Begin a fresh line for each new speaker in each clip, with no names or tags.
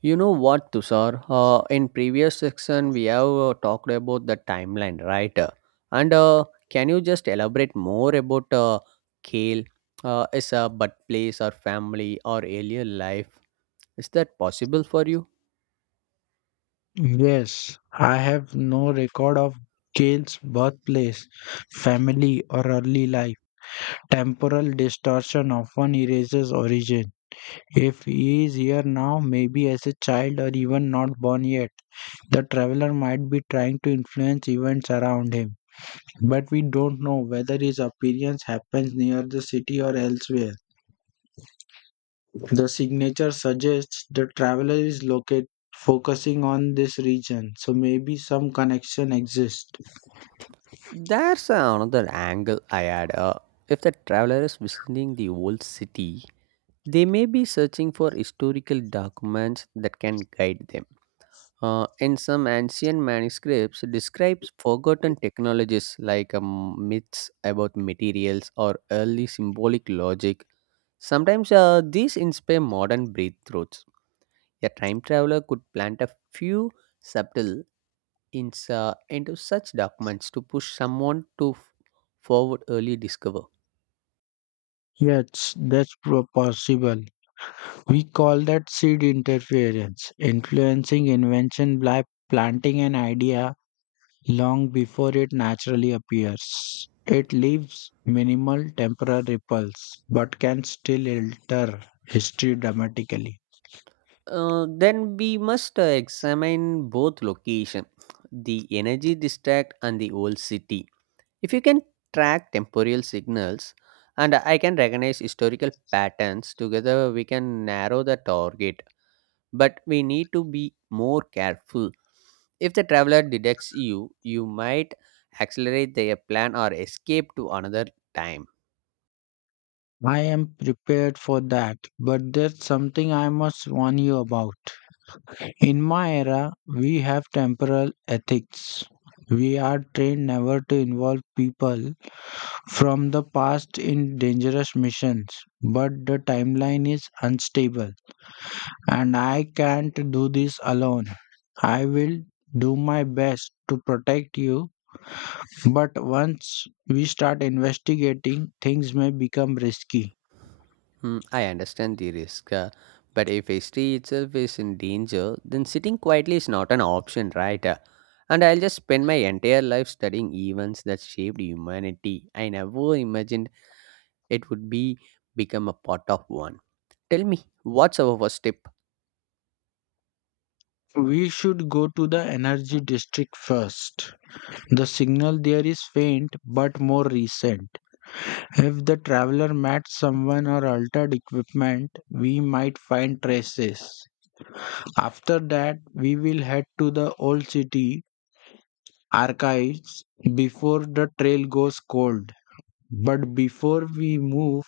You know what, Tushar? In previous section, we have talked about the timeline, right? And Can you just elaborate more about Kale? Is a but place or family or alien life? Is that possible for you?
Yes, I have no record of Gail's birthplace, family, or early life. Temporal distortion often erases origin. If he is here now, maybe as a child or even not born yet, the traveler might be trying to influence events around him. But we don't know whether his appearance happens near the city or elsewhere. The signature suggests the traveler is located focusing on this region, so maybe some connection exists.
That's another angle I add. If the traveler is visiting the old city, they may be searching for historical documents that can guide them. In some ancient manuscripts, describes forgotten technologies like myths about materials or early symbolic logic. Sometimes these inspire modern breakthroughs. A time traveler could plant a few subtle hints into such documents to push someone to forward early discover.
Yes, that's possible. We call that seed interference, influencing invention by planting an idea long before it naturally appears. It leaves minimal temporal ripples, but can still alter history dramatically.
Then we must examine both location, the energy district and the old city. If you can track temporal signals and I can recognize historical patterns, together we can narrow the target. But we need to be more careful. If the traveler detects you, you might accelerate their plan or escape to another time.
I am prepared for that, but there's something I must warn you about. In my era, we have temporal ethics. We are trained never to involve people from the past in dangerous missions, but the timeline is unstable and I can't do this alone. I will do my best to protect you, but once we start investigating, things may become risky.
Hmm, I understand the risk, but if history itself is in danger, then sitting quietly is not an option, right? And I'll just spend my entire life studying events that shaped humanity. I never imagined it would be become a pot of one. Tell me what's our first tip
We should go to the energy district first. The signal there is faint but more recent. If the traveler met someone or altered equipment, we might find traces. After that, we will head to the old city archives before the trail goes cold. But before we move,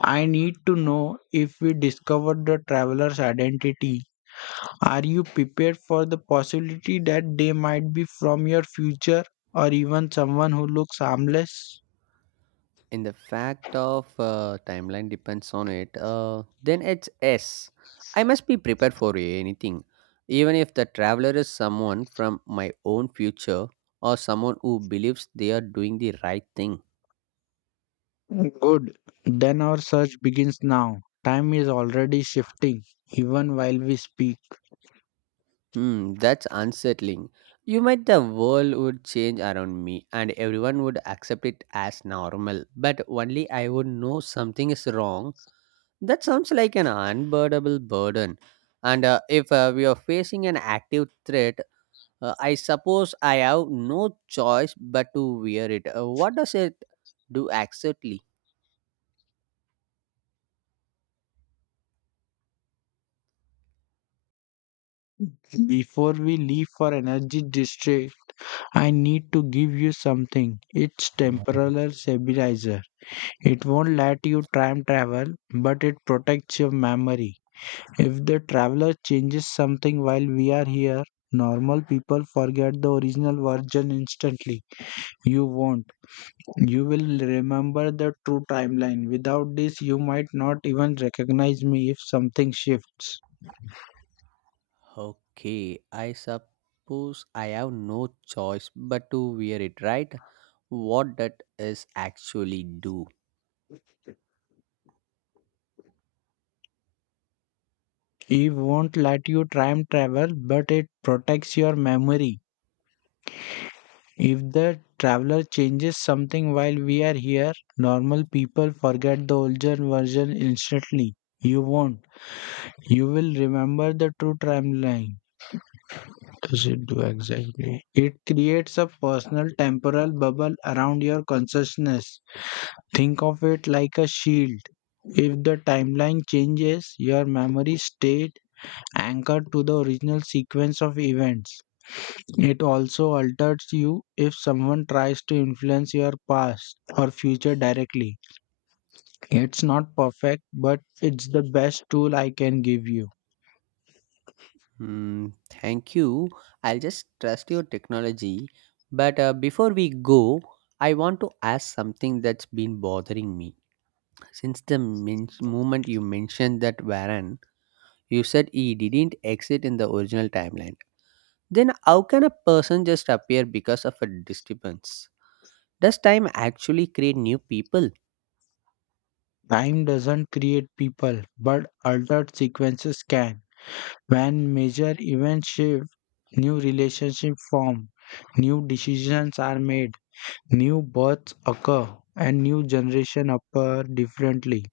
I need to know if we discover the traveler's identity. Are you prepared for the possibility that they might be from your future or even someone who looks harmless?
in the fact of timeline depends on it, then it's s I must be prepared for anything, even if the traveler is someone from my own future or someone who believes they are doing the right thing.
Good. Then our search begins now. Time is already shifting, even while we speak.
Hmm, that's unsettling. You might the world would change around me and everyone would accept it as normal, but only I would know something is wrong. That sounds like an unbearable burden. And if we are facing an active threat, I suppose I have no choice but to wear it. What does it do exactly?
Before we leave for Energy District, I need to give you something. It's temporal stabilizer. It won't let you time travel, but it protects your memory. If the traveler changes something while we are here, normal people forget the original version instantly. You won't. You will remember the true timeline. Without this, you might not even recognize me if something shifts.
Okay, I suppose I have no choice but to wear it, right? What that is actually do?
Eve won't let you time travel, but it protects your memory. If the traveler changes something while we are here, normal people forget the older version instantly. You won't. You will remember the true timeline. Does it do exactly? It creates a personal temporal bubble around your consciousness. Think of it like a shield. If the timeline changes, your memory stayed anchored to the original sequence of events. It also alters you if someone tries to influence your past or future directly. It's not perfect, but it's the best tool I can give you.
Hmm, thank you. I'll just trust your technology. But before we go, I want to ask something that's been bothering me. Since the moment you mentioned that Varan, you said he didn't exit in the original timeline. Then how can a person just appear because of a disturbance? Does time actually create new people?
Time doesn't create people, but altered sequences can. When major events shift, new relationships form, new decisions are made. New births occur and new generation appear differently.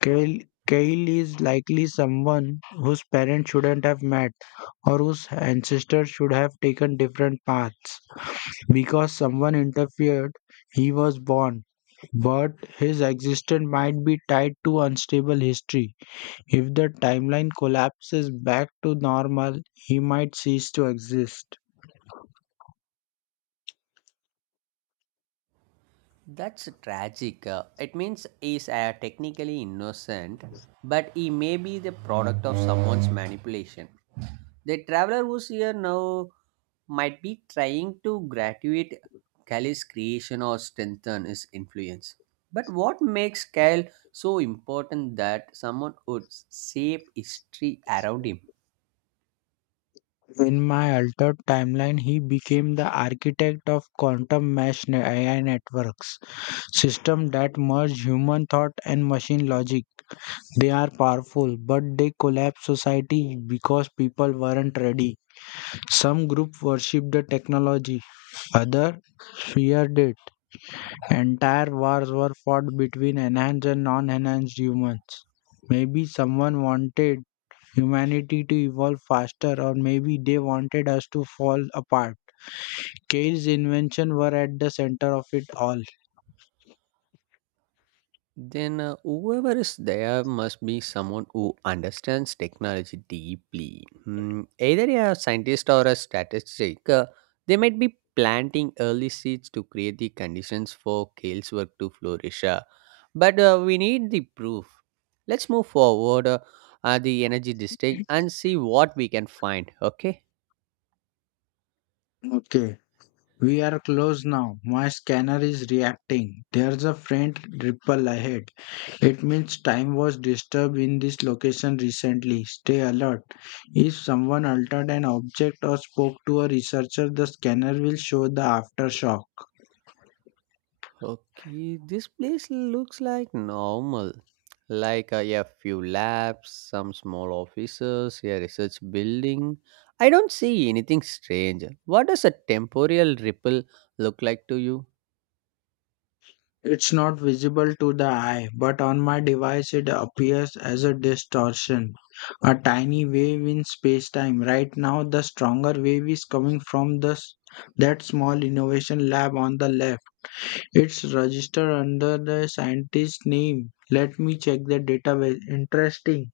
Kyle, Kyle is likely someone whose parents shouldn't have met or whose ancestors should have taken different paths. Because someone interfered, he was born, but his existence might be tied to unstable history. If the timeline collapses back to normal, he might cease to exist.
That's tragic. It means he's technically innocent, but he may be the product of someone's manipulation. The traveler who's here now might be trying to graduate Cali's creation or strengthen his influence. But what makes Cal so important that someone would shape history around him?
In my altered timeline, he became the architect of quantum mesh AI networks, system that merge human thought and machine logic. They are powerful, but they collapse society because people weren't ready. Some groups worshipped the technology, others feared it. Entire wars were fought between enhanced and non-enhanced humans. Maybe someone wanted humanity to evolve faster, or maybe they wanted us to fall apart. Cage's inventions were at the center of it all.
Then, whoever is there must be someone who understands technology deeply. Hmm, either a scientist or a statistic, they might be planting early seeds to create the conditions for Kale's work to flourish. But we need the proof. Let's move forward the energy district and see what we can find. Okay.
Okay, we are close now. My scanner is reacting. There's a faint ripple ahead. It means time was disturbed in this location recently. Stay alert. If someone altered an object or spoke to a researcher, the scanner will show the aftershock.
Okay, this place looks like normal. Like a few labs, some small offices, a research building. I don't see anything strange. What does a temporal ripple look like to you?
It's not visible to the eye, but on my device it appears as a distortion, a tiny wave in spacetime. Right now, the stronger wave is coming from that small innovation lab on the left. It's registered under the scientist's name. Let me check the database. Interesting.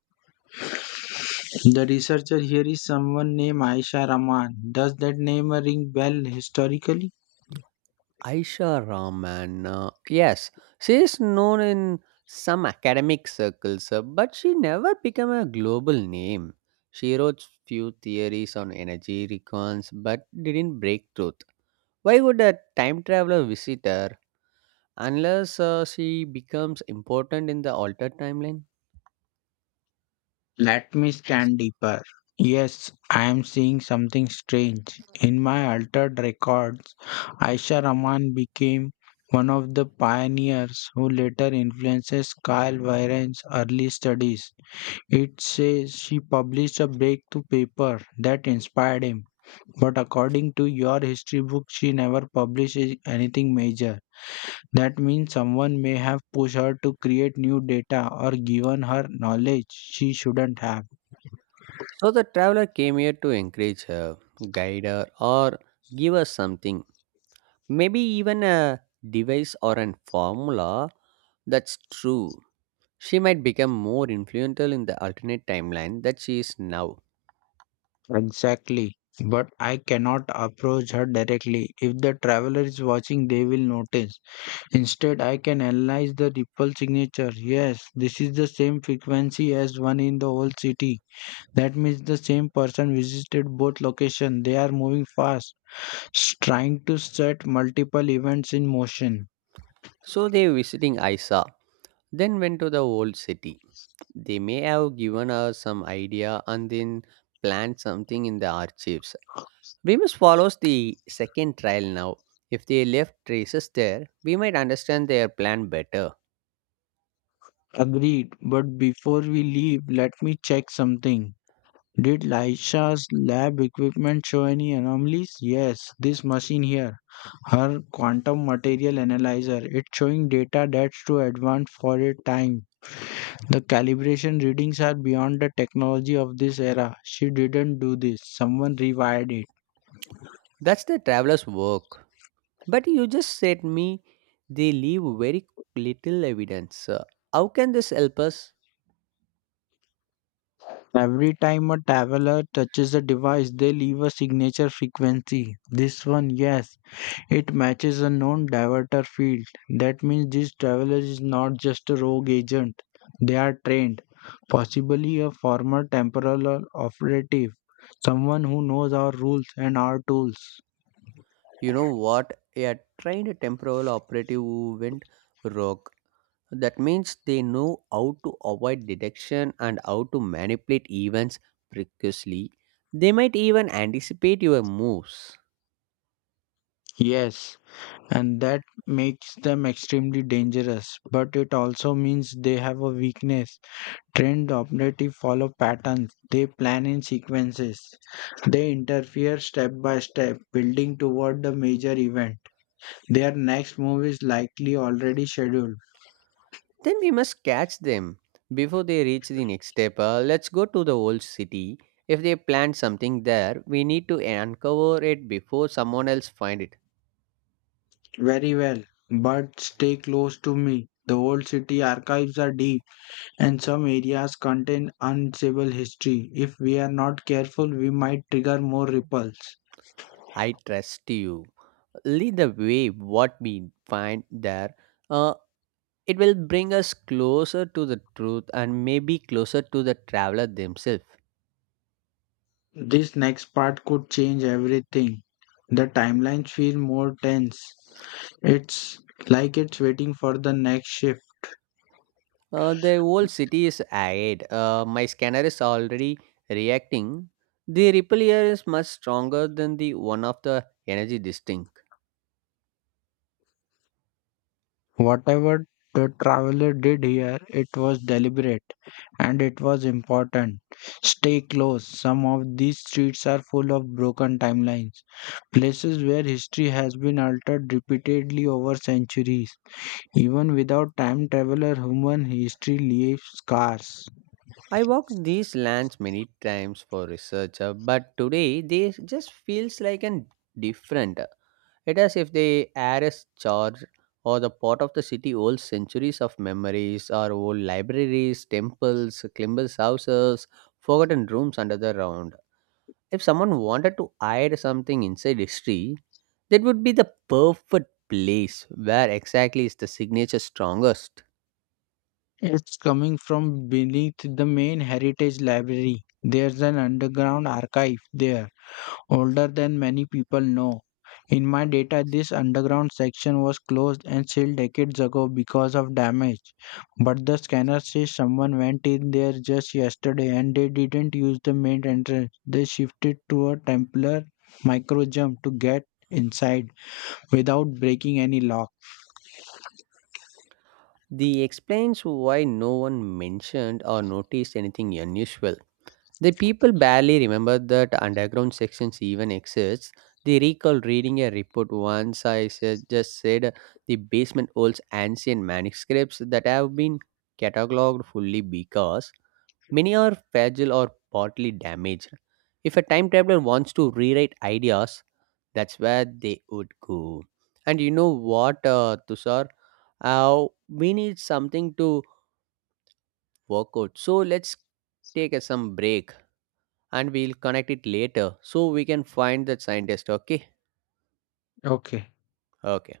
The researcher here is someone named Aisha Rahman. Does that name ring bell historically?
Aisha Rahman. Yes, she is known in some academic circles, but she never became a global name. She wrote few theories on energy recons, but didn't break truth. Why would a time traveler visit her? Unless she becomes important in the altered timeline.
Let me scan deeper. Yes, I am seeing something strange. In my altered records, Aisha Rahman became one of the pioneers who later influences Kyle Wyren's early studies. It says she published a breakthrough paper that inspired him, but according to your history book, she never published anything major. That means someone may have pushed her to create new data or given her knowledge she shouldn't have.
So the traveler came here to encourage her, guide her, or give her something. Maybe even a device or a formula, that's true. She might become more influential in the alternate timeline that she is now.
Exactly. But I cannot approach her directly. If the traveler is watching, they will notice. Instead, I can analyze the ripple signature. Yes, this is the same frequency as one in the whole city. That means the same person visited both locations. They are moving fast, trying to set multiple events in motion.
So they visiting Isa, then went to the old city. They may have given her some idea and then planned something in the archives. Remus follows the second trail now. If they left traces there, we might understand their plan better.
Agreed. But before we leave, let me check something. Did Lisha's lab equipment show any anomalies? Yes, this machine here. Her quantum material analyzer. It's showing data that's too advanced for its time. The calibration readings are beyond the technology of this era. She didn't do this, someone rewired it.
That's the traveler's work. But you just said me they leave very little evidence. How can this help us?
Every time a traveler touches the device, they leave a signature frequency. This one, yes, it matches a known diverter field. That means this traveler is not just a rogue agent. They are trained, possibly a former temporal or operative, someone who knows our rules and our tools.
You know what? A trained temporal operative who went rogue. That means they know how to avoid detection and how to manipulate events precisely. They might even anticipate your moves.
Yes, and that makes them extremely dangerous, but it also means they have a weakness. Trained operatives follow patterns, they plan in sequences, they interfere step by step, building toward the major event. Their next move is likely already scheduled.
Then we must catch them before they reach the next step. Let's go to the old city. If they plant something there, we need to uncover it before someone else find it.
Very well, but stay close to me. The old city archives are deep, and some areas contain unstable history. If we are not careful, we might trigger more ripples.
I trust you. Lead the way. What we find there, uh, it will bring us closer to the truth and maybe closer to the traveler themselves.
This next part could change everything. The timelines feel more tense. It's like it's waiting for the next shift.
The old city is ahead. My scanner is already reacting. The ripple here is much stronger than the one of the energy distinct.
Whatever the traveler did here, it was deliberate and it was important. Stay close. Some of these streets are full of broken timelines, places where history has been altered repeatedly over centuries. Even without time traveler, human history leaves scars.
I walk these lands many times for research, but today they just feels like an different. It as if the air is charged, or the part of the city old centuries of memories, or old libraries, temples, climbers houses, forgotten rooms under the ground. If someone wanted to hide something inside history, that would be the perfect place. Where exactly is the signature strongest?
It's coming from beneath the main heritage library. There's an underground archive there older than many people know. In my data, this underground section was closed and sealed decades ago because of damage. But the scanner says someone went in there just yesterday and they didn't use the main entrance. They shifted to a temporary micro jump to get inside without breaking any lock.
The explains why no one mentioned or noticed anything unusual. The people barely remember that underground sections even exist. They recall reading a report once I said, just said, the basement holds ancient manuscripts that have been cataloged fully because many are fragile or partly damaged. If a time traveler wants to rewrite ideas, that's where they would go. And you know what, Tushar? We need something to work out. So let's take a, some break and we'll connect it later so we can find the scientist. Okay?
Okay.
Okay.